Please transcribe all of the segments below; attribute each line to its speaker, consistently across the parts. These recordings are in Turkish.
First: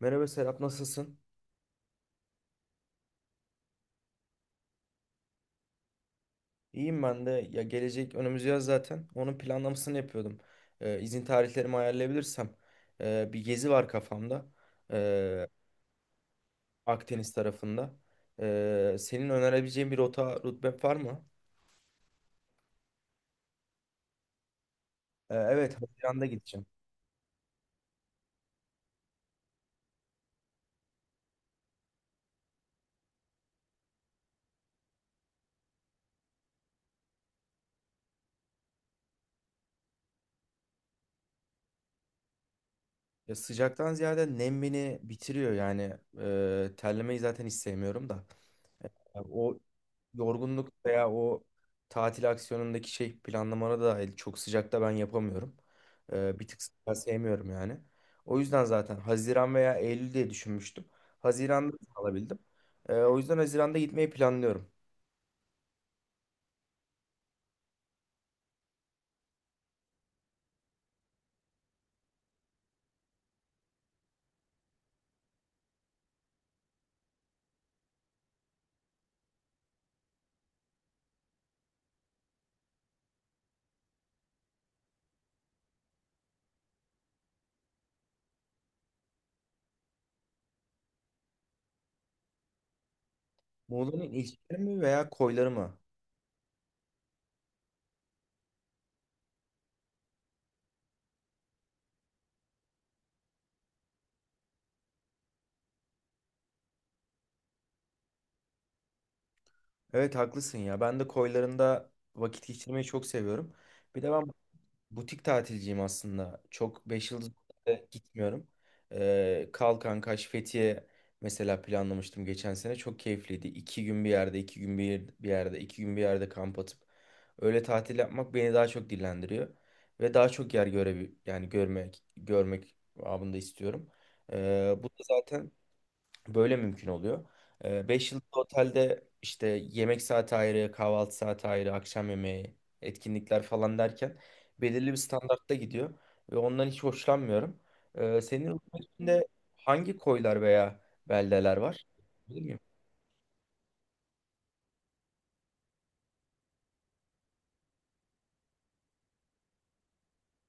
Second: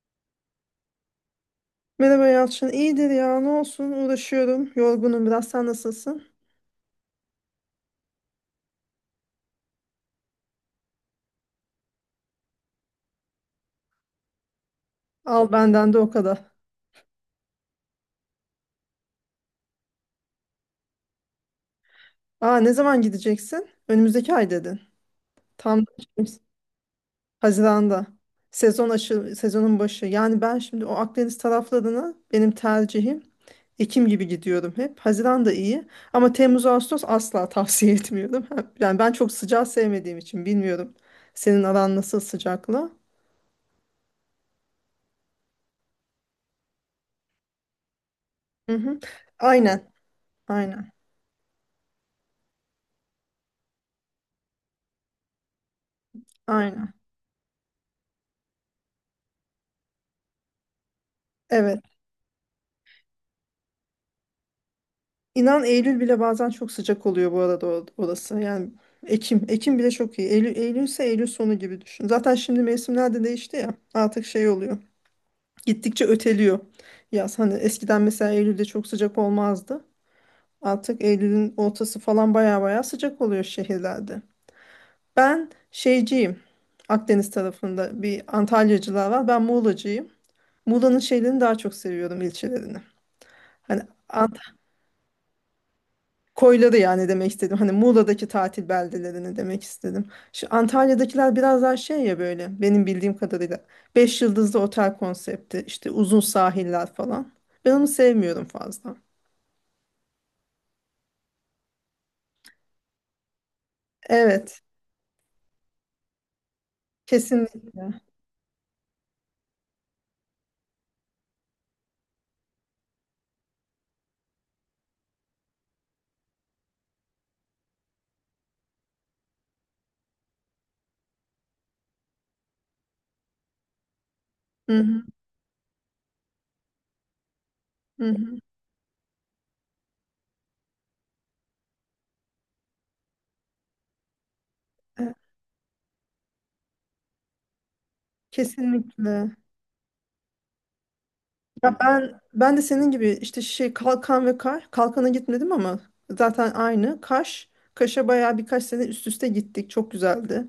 Speaker 1: Merhaba Serap, nasılsın?
Speaker 2: Merhaba Yalçın. İyidir ya. Ne olsun? Uğraşıyorum. Yorgunum biraz. Sen nasılsın?
Speaker 1: İyiyim ben de. Ya gelecek önümüz yaz zaten. Onun planlamasını yapıyordum. İzin tarihlerimi ayarlayabilirsem. Bir gezi var kafamda. Ee,
Speaker 2: Al benden de o kadar.
Speaker 1: Akdeniz tarafında. Senin önerebileceğin bir rota, rutbet var mı?
Speaker 2: Aa, ne zaman gideceksin? Önümüzdeki ay dedin.
Speaker 1: Evet,
Speaker 2: Tam da-
Speaker 1: Haziran'da gideceğim.
Speaker 2: Haziran'da. Sezonun başı. Yani ben şimdi o Akdeniz taraflarına benim tercihim Ekim gibi gidiyorum hep. Haziran da iyi. Ama Temmuz, Ağustos asla tavsiye etmiyorum. Yani ben çok sıcağı sevmediğim için bilmiyorum. Senin aran nasıl sıcakla?
Speaker 1: Ya sıcaktan ziyade nem beni bitiriyor yani. Terlemeyi zaten hiç sevmiyorum da.
Speaker 2: Hı hı.
Speaker 1: Ya o
Speaker 2: Aynen.
Speaker 1: yorgunluk
Speaker 2: Aynen.
Speaker 1: veya o tatil aksiyonundaki şey planlamana da dahil çok sıcakta ben yapamıyorum. Bir tık
Speaker 2: Aynen.
Speaker 1: sıcağı sevmiyorum yani. O yüzden zaten Haziran veya Eylül diye düşünmüştüm. Haziran'da
Speaker 2: Evet.
Speaker 1: alabildim. O yüzden Haziran'da gitmeyi planlıyorum.
Speaker 2: İnan Eylül bile bazen çok sıcak oluyor bu arada orası. Yani Ekim. Ekim bile çok iyi. Eylül, Eylül ise Eylül sonu gibi düşün. Zaten şimdi mevsimler de değişti ya. Artık şey oluyor. Gittikçe öteliyor. Yaz hani eskiden mesela Eylül'de çok sıcak olmazdı. Artık Eylül'ün ortası falan baya baya sıcak oluyor şehirlerde. Ben şeyciyim. Akdeniz tarafında bir Antalyacılar var. Ben Muğlacıyım. Muğla'nın şeylerini daha çok seviyorum ilçelerini. Hani
Speaker 1: Muğla'nın ilçeleri mi veya koyları mı?
Speaker 2: koyları yani demek istedim. Hani Muğla'daki tatil beldelerini demek istedim. Şu Antalya'dakiler biraz daha şey ya böyle benim bildiğim kadarıyla. Beş yıldızlı otel konsepti, işte uzun sahiller falan. Ben onu sevmiyorum fazla.
Speaker 1: Evet, haklısın ya. Ben de koylarında vakit geçirmeyi çok seviyorum. Bir de ben
Speaker 2: Evet,
Speaker 1: butik tatilciyim aslında. Çok beş yıldız otelde
Speaker 2: kesinlikle.
Speaker 1: gitmiyorum. Kalkan, Kaş, Fethiye mesela planlamıştım geçen sene. Çok keyifliydi. 2 gün bir yerde, 2 gün bir yerde, 2 gün bir yerde kamp atıp öyle tatil yapmak beni daha çok dillendiriyor. Ve daha çok yer yani görmek babında istiyorum.
Speaker 2: Hı
Speaker 1: Bu da
Speaker 2: hı,
Speaker 1: zaten böyle mümkün oluyor.
Speaker 2: hı
Speaker 1: Beş
Speaker 2: hı.
Speaker 1: yıldızlı otelde işte yemek saati ayrı, kahvaltı saati ayrı, akşam yemeği, etkinlikler falan derken belirli bir
Speaker 2: Evet,
Speaker 1: standartta gidiyor ve ondan hiç hoşlanmıyorum. Senin ülkende
Speaker 2: kesinlikle.
Speaker 1: hangi koylar veya beldeler
Speaker 2: Ya
Speaker 1: var?
Speaker 2: ben
Speaker 1: Bilir
Speaker 2: ben
Speaker 1: miyim?
Speaker 2: de senin gibi işte şey Kalkan ve Kaş. Kalkan'a gitmedim ama zaten aynı. Kaş. Kaş'a bayağı birkaç sene üst üste gittik. Çok güzeldi.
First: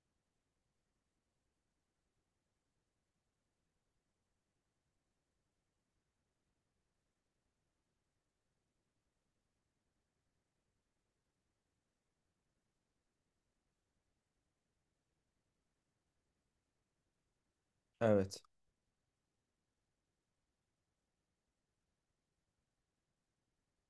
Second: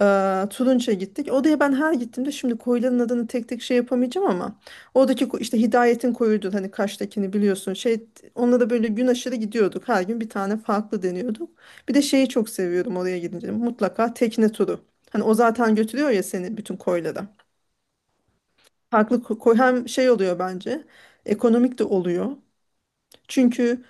Speaker 2: Turunç'a gittik. Odaya ben her gittiğimde şimdi koyların adını tek tek şey yapamayacağım ama oradaki işte Hidayet'in koyuydu, hani Kaş'takini biliyorsun. Şey, onunla da böyle gün aşırı gidiyorduk. Her gün bir tane farklı deniyorduk. Bir de şeyi çok seviyorum, oraya gidince mutlaka tekne turu. Hani o zaten götürüyor ya seni bütün koylara.
Speaker 1: Evet.
Speaker 2: Farklı koy hem şey oluyor bence, ekonomik de oluyor. Çünkü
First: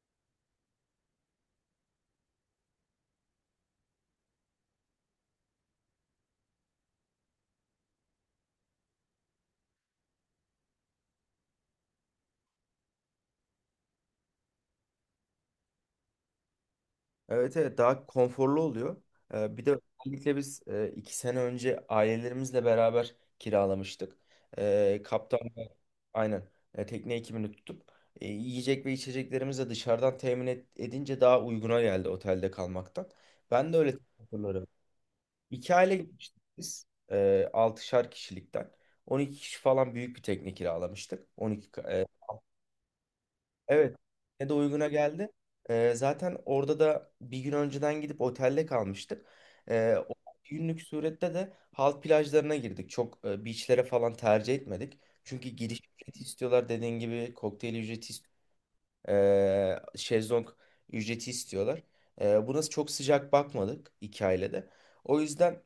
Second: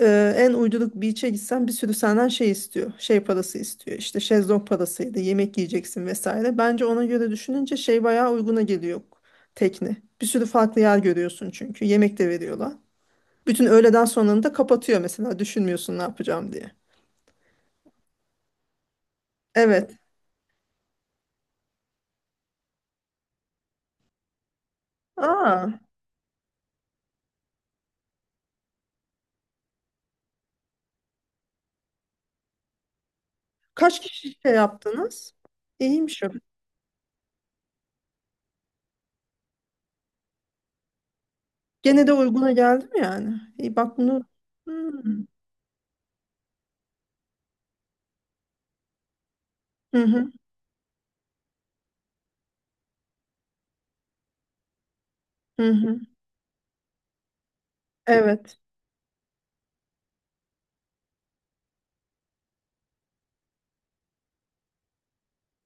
Speaker 2: En uyduruk beach'e gitsen bir sürü senden şey istiyor. Şey parası istiyor. İşte şezlong parasıydı. Yemek yiyeceksin vesaire. Bence ona göre düşününce şey bayağı uyguna geliyor tekne. Bir sürü farklı yer görüyorsun çünkü. Yemek de veriyorlar. Bütün öğleden sonranı da kapatıyor mesela. Düşünmüyorsun ne yapacağım diye.
Speaker 1: Evet, evet, daha konforlu oluyor. Bir de
Speaker 2: Evet.
Speaker 1: özellikle biz iki sene önce ailelerimizle beraber kiralamıştık. Kaptan.
Speaker 2: Aa,
Speaker 1: Aynen. Tekne ekibini tutup yiyecek ve içeceklerimizi de dışarıdan edince daha uyguna geldi otelde kalmaktan. Ben de öyle
Speaker 2: kaç kişi şey
Speaker 1: hatırlarım.
Speaker 2: yaptınız?
Speaker 1: İki aile
Speaker 2: İyiymiş o.
Speaker 1: gitmiştik biz. E, altışar kişilikten, 12 kişi falan büyük bir tekne kiralamıştık. 12.
Speaker 2: Gene de uyguna geldim yani. İyi
Speaker 1: Evet.
Speaker 2: bak bunu.
Speaker 1: Ne de uyguna
Speaker 2: Hmm.
Speaker 1: geldi. Zaten orada da bir gün önceden gidip otelde kalmıştık. Ee,
Speaker 2: Hı
Speaker 1: o
Speaker 2: hı.
Speaker 1: bir günlük surette de halk plajlarına girdik. Çok beachlere falan tercih etmedik. Çünkü
Speaker 2: Hı
Speaker 1: giriş
Speaker 2: hı.
Speaker 1: ücreti istiyorlar, dediğin gibi kokteyl
Speaker 2: Evet.
Speaker 1: şezlong ücreti istiyorlar. Buna çok sıcak bakmadık iki ailede. O yüzden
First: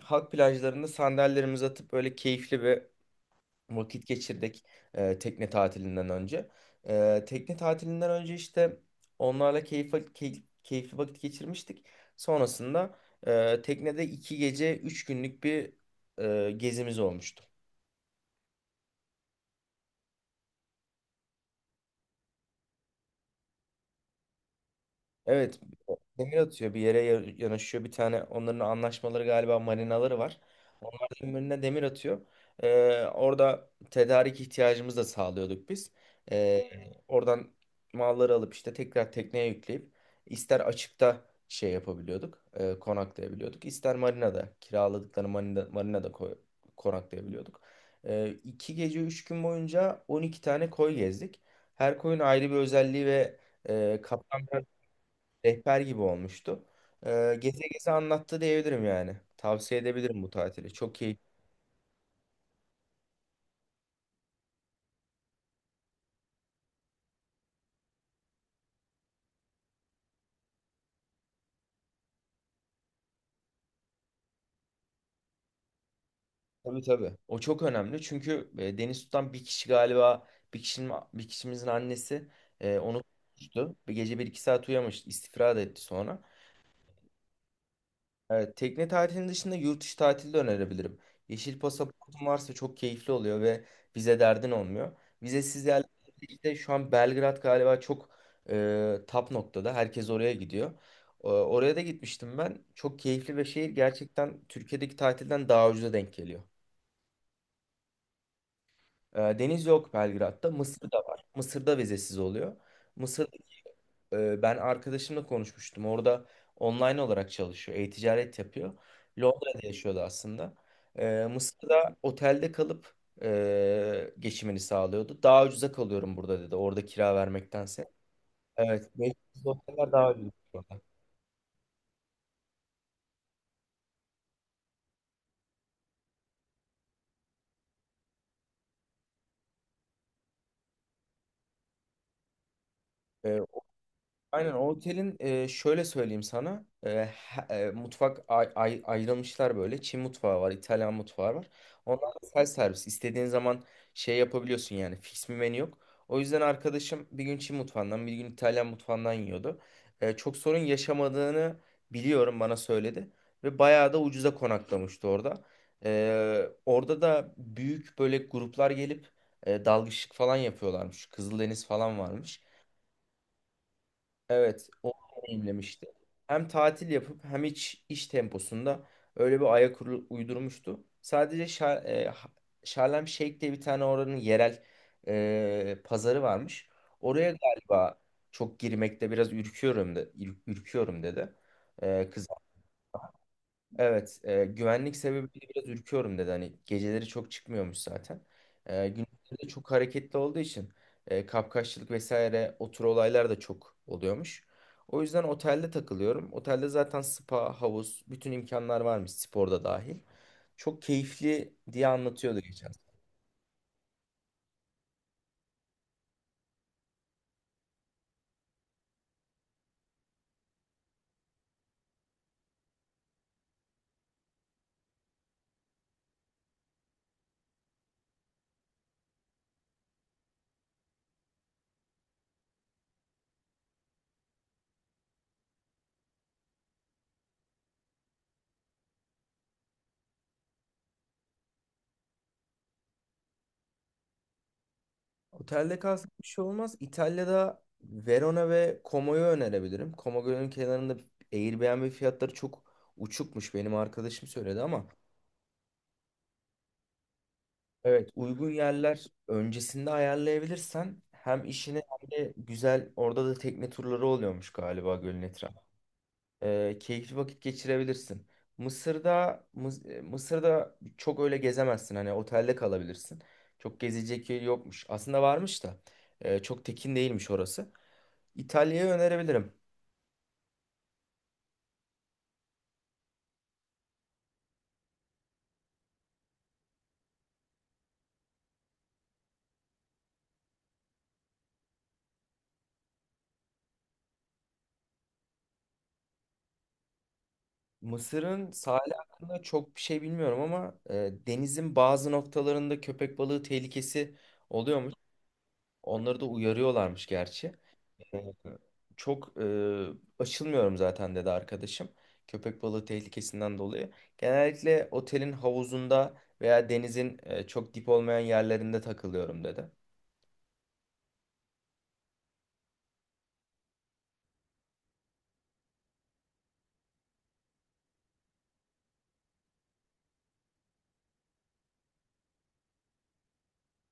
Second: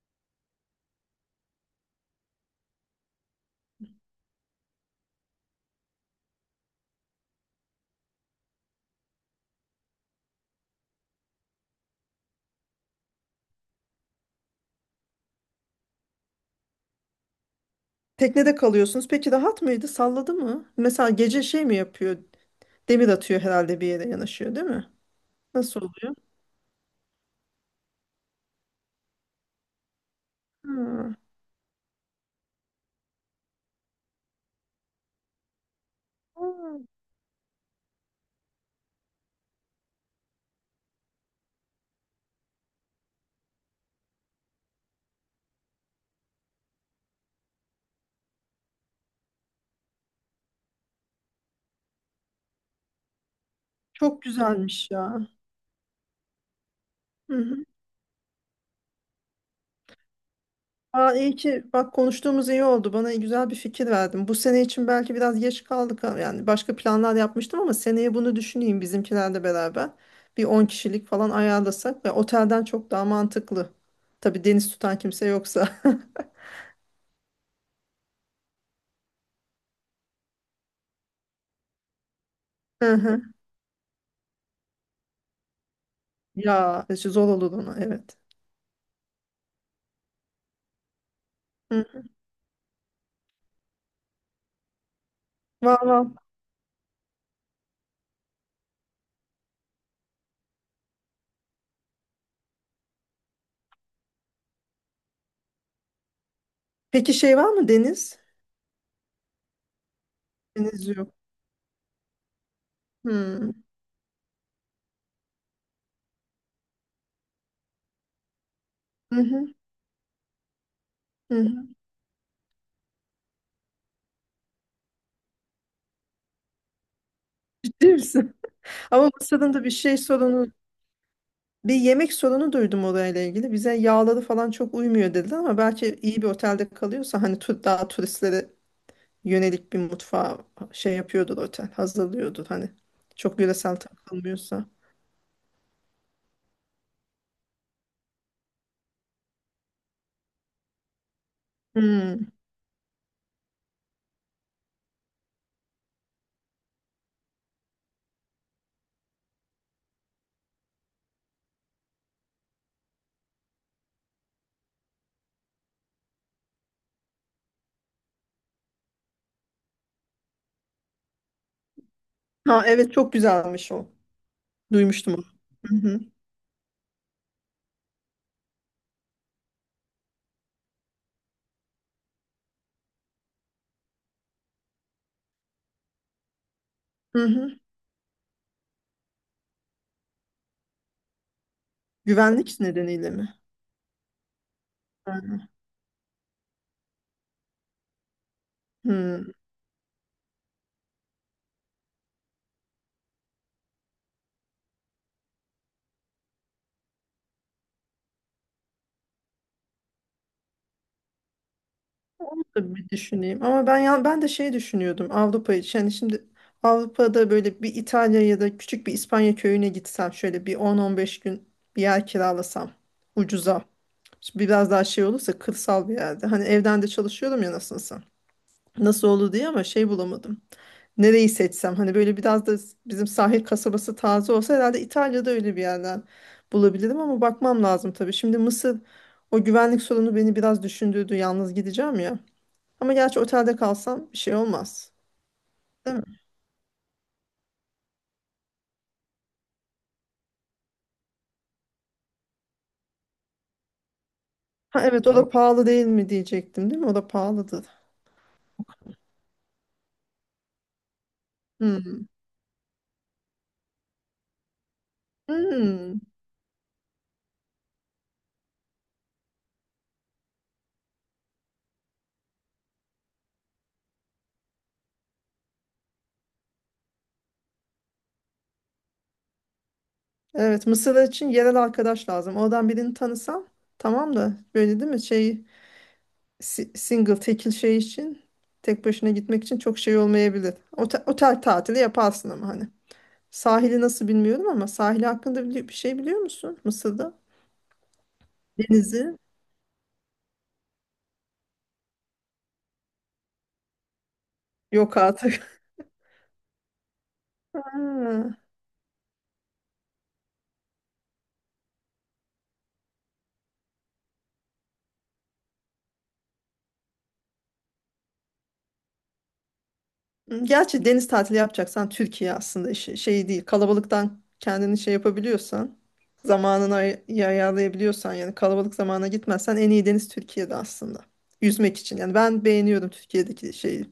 Speaker 1: halk plajlarında sandalyelerimizi atıp böyle keyifli ve vakit geçirdik, tekne tatilinden önce. E, tekne tatilinden önce işte onlarla keyifli vakit geçirmiştik. Sonrasında teknede iki gece üç günlük bir gezimiz olmuştu.
Speaker 2: Teknede kalıyorsunuz. Peki rahat mıydı? Salladı mı? Mesela gece şey mi yapıyor? Demir atıyor herhalde, bir yere yanaşıyor, değil mi?
Speaker 1: Evet,
Speaker 2: Nasıl oluyor?
Speaker 1: demir atıyor bir yere, yanaşıyor bir tane, onların anlaşmaları galiba marinaları var.
Speaker 2: Hmm.
Speaker 1: Ömrüne demir atıyor. Orada tedarik ihtiyacımızı da sağlıyorduk biz. Ee,
Speaker 2: Hmm.
Speaker 1: Oradan malları alıp işte tekrar tekneye yükleyip ister açıkta şey yapabiliyorduk, konaklayabiliyorduk. İster marinada, kiraladıkları marinada, konaklayabiliyorduk. İki gece üç gün boyunca 12 tane koy gezdik. Her koyun ayrı bir özelliği ve
Speaker 2: Çok
Speaker 1: kaptan
Speaker 2: güzelmiş ya.
Speaker 1: rehber gibi olmuştu.
Speaker 2: Hı hı.
Speaker 1: Geze geze anlattı diyebilirim yani. Tavsiye edebilirim bu tatili. Çok
Speaker 2: Aa,
Speaker 1: iyi.
Speaker 2: iyi ki bak konuştuğumuz, iyi oldu. Bana güzel bir fikir verdin. Bu sene için belki biraz geç kaldık ama yani başka planlar yapmıştım, ama seneye bunu düşüneyim bizimkilerle beraber. Bir 10 kişilik falan ayarlasak ve otelden çok daha mantıklı. Tabii deniz tutan kimse yoksa.
Speaker 1: Tabii, tabii. O çok önemli. Çünkü deniz tutan bir kişi galiba, bir kişimizin annesi,
Speaker 2: Hı
Speaker 1: onu
Speaker 2: hı.
Speaker 1: tutmuştu. Bir gece bir iki saat uyumamış, istifra da etti sonra.
Speaker 2: Ya işte zor olur ona, evet.
Speaker 1: Evet, tekne tatilinin dışında yurt dışı tatili de önerebilirim. Yeşil
Speaker 2: Hı.
Speaker 1: pasaportun varsa çok keyifli oluyor ve vize derdin olmuyor. Vizesiz
Speaker 2: Var
Speaker 1: yerlerde
Speaker 2: var.
Speaker 1: işte şu an Belgrad galiba çok tap noktada. Herkes oraya gidiyor. E, oraya da gitmiştim ben. Çok keyifli ve şehir gerçekten Türkiye'deki tatilden daha ucuza denk geliyor.
Speaker 2: Peki şey var mı, deniz?
Speaker 1: E, deniz yok Belgrad'da.
Speaker 2: Deniz
Speaker 1: Mısır'da
Speaker 2: yok.
Speaker 1: var. Mısır'da vizesiz oluyor. Mısır,
Speaker 2: Hmm.
Speaker 1: ben arkadaşımla konuşmuştum. Orada online olarak çalışıyor. E-ticaret yapıyor.
Speaker 2: Hı hı,
Speaker 1: Londra'da yaşıyordu aslında. E,
Speaker 2: hı hı.
Speaker 1: Mısır'da otelde kalıp geçimini sağlıyordu. Daha ucuza kalıyorum burada dedi, orada kira
Speaker 2: Ciddi
Speaker 1: vermektense.
Speaker 2: misin?
Speaker 1: Evet.
Speaker 2: Ama
Speaker 1: 500,
Speaker 2: Bursa'nın da bir
Speaker 1: oteller
Speaker 2: şey
Speaker 1: daha ucuz
Speaker 2: sorunu,
Speaker 1: burada.
Speaker 2: bir yemek sorunu duydum orayla ilgili. Bize yağları falan çok uymuyor dediler, ama belki iyi bir otelde kalıyorsa hani tur, daha turistlere yönelik bir mutfağı şey yapıyordur otel, hazırlıyordur hani. Çok yöresel
Speaker 1: Aynen,
Speaker 2: takılmıyorsa.
Speaker 1: o otelin şöyle söyleyeyim sana, mutfak ayrılmışlar, böyle Çin mutfağı var, İtalyan mutfağı var, onlar da
Speaker 2: Hmm.
Speaker 1: self servis, istediğin zaman şey yapabiliyorsun yani, fix bir menü yok. O yüzden arkadaşım bir gün Çin mutfağından bir gün İtalyan mutfağından yiyordu. E, çok sorun yaşamadığını biliyorum, bana söyledi ve bayağı da ucuza konaklamıştı orada. E, orada da büyük böyle gruplar gelip dalgıçlık falan yapıyorlarmış, Kızıldeniz falan varmış.
Speaker 2: Ha evet, çok güzelmiş o.
Speaker 1: Evet, onu
Speaker 2: Duymuştum onu. Hı
Speaker 1: deneyimlemişti.
Speaker 2: hı.
Speaker 1: Hem tatil yapıp hem hiç iş temposunda öyle bir uydurmuştu. Sadece Şarlem Şeyh diye bir tane oranın yerel pazarı varmış.
Speaker 2: Hı
Speaker 1: Oraya
Speaker 2: hı.
Speaker 1: galiba çok girmekte biraz ürküyorum, ürküyorum dedi. E, kız
Speaker 2: Güvenlik nedeniyle mi?
Speaker 1: Evet, güvenlik
Speaker 2: Hı
Speaker 1: sebebiyle biraz ürküyorum dedi. Hani geceleri çok çıkmıyormuş zaten. E,
Speaker 2: hı.
Speaker 1: gündüzleri de çok hareketli olduğu için kapkaççılık vesaire o tür olaylar da çok oluyormuş. O yüzden otelde takılıyorum. Otelde zaten spa, havuz, bütün imkanlar varmış, sporda dahil. Çok keyifli diye anlatıyordu
Speaker 2: Onu
Speaker 1: geçen.
Speaker 2: da bir düşüneyim. Ama ben de şey düşünüyordum Avrupa için. Yani şimdi Avrupa'da böyle bir İtalya ya da küçük bir İspanya köyüne gitsem şöyle bir 10-15 gün bir yer kiralasam ucuza. Şimdi biraz daha şey olursa kırsal bir yerde. Hani evden de çalışıyorum ya nasılsa. Nasıl olur diye, ama şey bulamadım. Nereyi seçsem hani böyle biraz da bizim sahil kasabası taze olsa, herhalde İtalya'da öyle bir yerden bulabilirim ama bakmam lazım tabii. Şimdi Mısır, o güvenlik sorunu beni biraz düşündürdü. Yalnız gideceğim ya. Ama gerçi otelde kalsam bir şey olmaz.
Speaker 1: Otelde
Speaker 2: Değil mi?
Speaker 1: kalsak bir şey olmaz. İtalya'da Verona ve Como'yu önerebilirim. Como Gölü'nün kenarında Airbnb fiyatları çok uçukmuş, benim arkadaşım söyledi
Speaker 2: Ha,
Speaker 1: ama
Speaker 2: evet o da pahalı değil mi diyecektim, değil mi? O da pahalıdır.
Speaker 1: evet, uygun yerler öncesinde ayarlayabilirsen hem işini
Speaker 2: Hmm.
Speaker 1: hem de güzel, orada da tekne turları oluyormuş galiba, gölün etrafı.
Speaker 2: Hmm.
Speaker 1: Keyifli vakit geçirebilirsin. Mısır'da çok öyle gezemezsin, hani otelde kalabilirsin. Çok gezecek yer yokmuş. Aslında varmış da çok tekin değilmiş orası. İtalya'yı önerebilirim.
Speaker 2: Evet, Mısır için yerel arkadaş lazım. Oradan birini tanısam tamam, da böyle değil mi? Şey single, tekil şey için tek başına gitmek için çok şey olmayabilir. Otel, otel tatili yaparsın ama hani. Sahili nasıl bilmiyorum ama sahili hakkında bir şey biliyor musun Mısır'da?
Speaker 1: Mısır'ın sahili
Speaker 2: Denizi
Speaker 1: hakkında çok bir şey bilmiyorum ama denizin bazı noktalarında köpek balığı tehlikesi oluyormuş.
Speaker 2: yok artık.
Speaker 1: Onları da uyarıyorlarmış gerçi.
Speaker 2: Ha.
Speaker 1: Çok açılmıyorum zaten dedi arkadaşım, köpek balığı tehlikesinden dolayı. Genellikle otelin havuzunda veya denizin çok dip olmayan yerlerinde takılıyorum dedi.
Speaker 2: Gerçi deniz tatili yapacaksan Türkiye aslında şey değil. Kalabalıktan kendini şey yapabiliyorsan, zamanını iyi ayarlayabiliyorsan, yani kalabalık zamana gitmezsen en iyi deniz Türkiye'de aslında. Yüzmek için. Yani ben beğeniyorum Türkiye'deki şeyi.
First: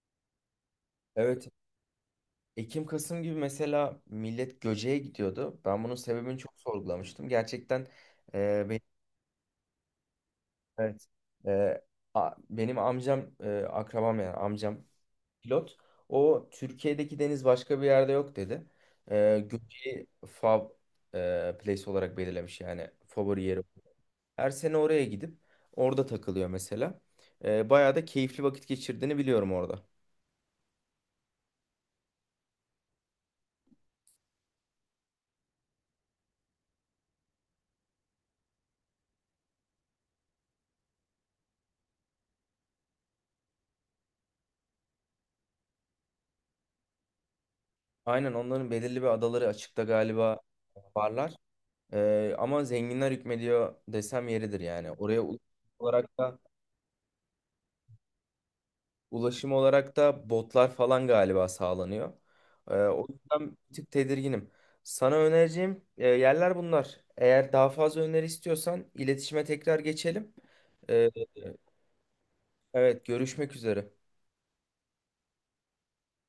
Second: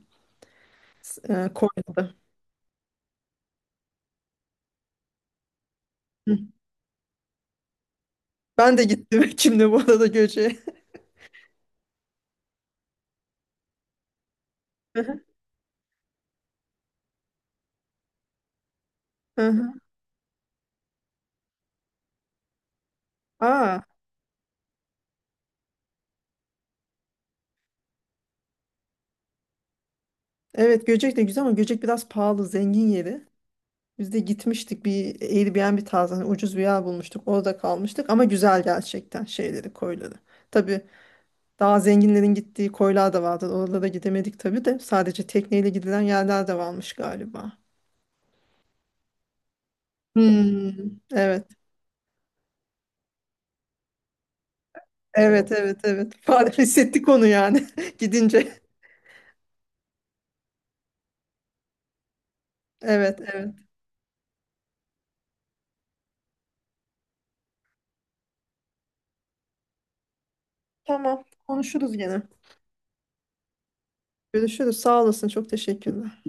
Speaker 1: Evet.
Speaker 2: Konya'da.
Speaker 1: Ekim Kasım gibi mesela millet Göce'ye gidiyordu. Ben bunun
Speaker 2: Hı.
Speaker 1: sebebini çok sorgulamıştım. Gerçekten e,
Speaker 2: Ben
Speaker 1: benim,
Speaker 2: de gittim kimle bu arada Göcek'e.
Speaker 1: evet, e, benim amcam, akrabam yani, amcam
Speaker 2: Hı hı.
Speaker 1: pilot. O Türkiye'deki deniz başka bir yerde yok dedi.
Speaker 2: Hı hı.
Speaker 1: Göce'yi place olarak belirlemiş yani, favori yeri.
Speaker 2: Aa,
Speaker 1: Her sene oraya gidip orada takılıyor mesela. Bayağı da keyifli vakit geçirdiğini biliyorum orada.
Speaker 2: evet Göcek de güzel ama Göcek biraz pahalı, zengin yeri. Biz de gitmiştik bir Airbnb tarzı, hani ucuz bir yer bulmuştuk. Orada kalmıştık ama güzel gerçekten şeyleri, koyları. Tabii daha zenginlerin gittiği koylar da vardı. Oralara gidemedik tabii de. Sadece tekneyle gidilen yerler de varmış galiba.
Speaker 1: Aynen, onların belirli bir adaları açıkta galiba
Speaker 2: Hmm.
Speaker 1: varlar.
Speaker 2: Evet.
Speaker 1: Ama zenginler hükmediyor desem yeridir yani. Oraya ulusal
Speaker 2: Evet, evet, evet.
Speaker 1: olarak da
Speaker 2: Fark hissettik onu yani gidince.
Speaker 1: ulaşım olarak da botlar falan galiba sağlanıyor. O
Speaker 2: Evet, evet.
Speaker 1: yüzden bir tık tedirginim. Sana önereceğim yerler bunlar. Eğer daha fazla öneri istiyorsan iletişime tekrar geçelim. Ee,
Speaker 2: Tamam. Konuşuruz gene.
Speaker 1: evet, görüşmek üzere.
Speaker 2: Görüşürüz. Sağ olasın. Çok teşekkürler.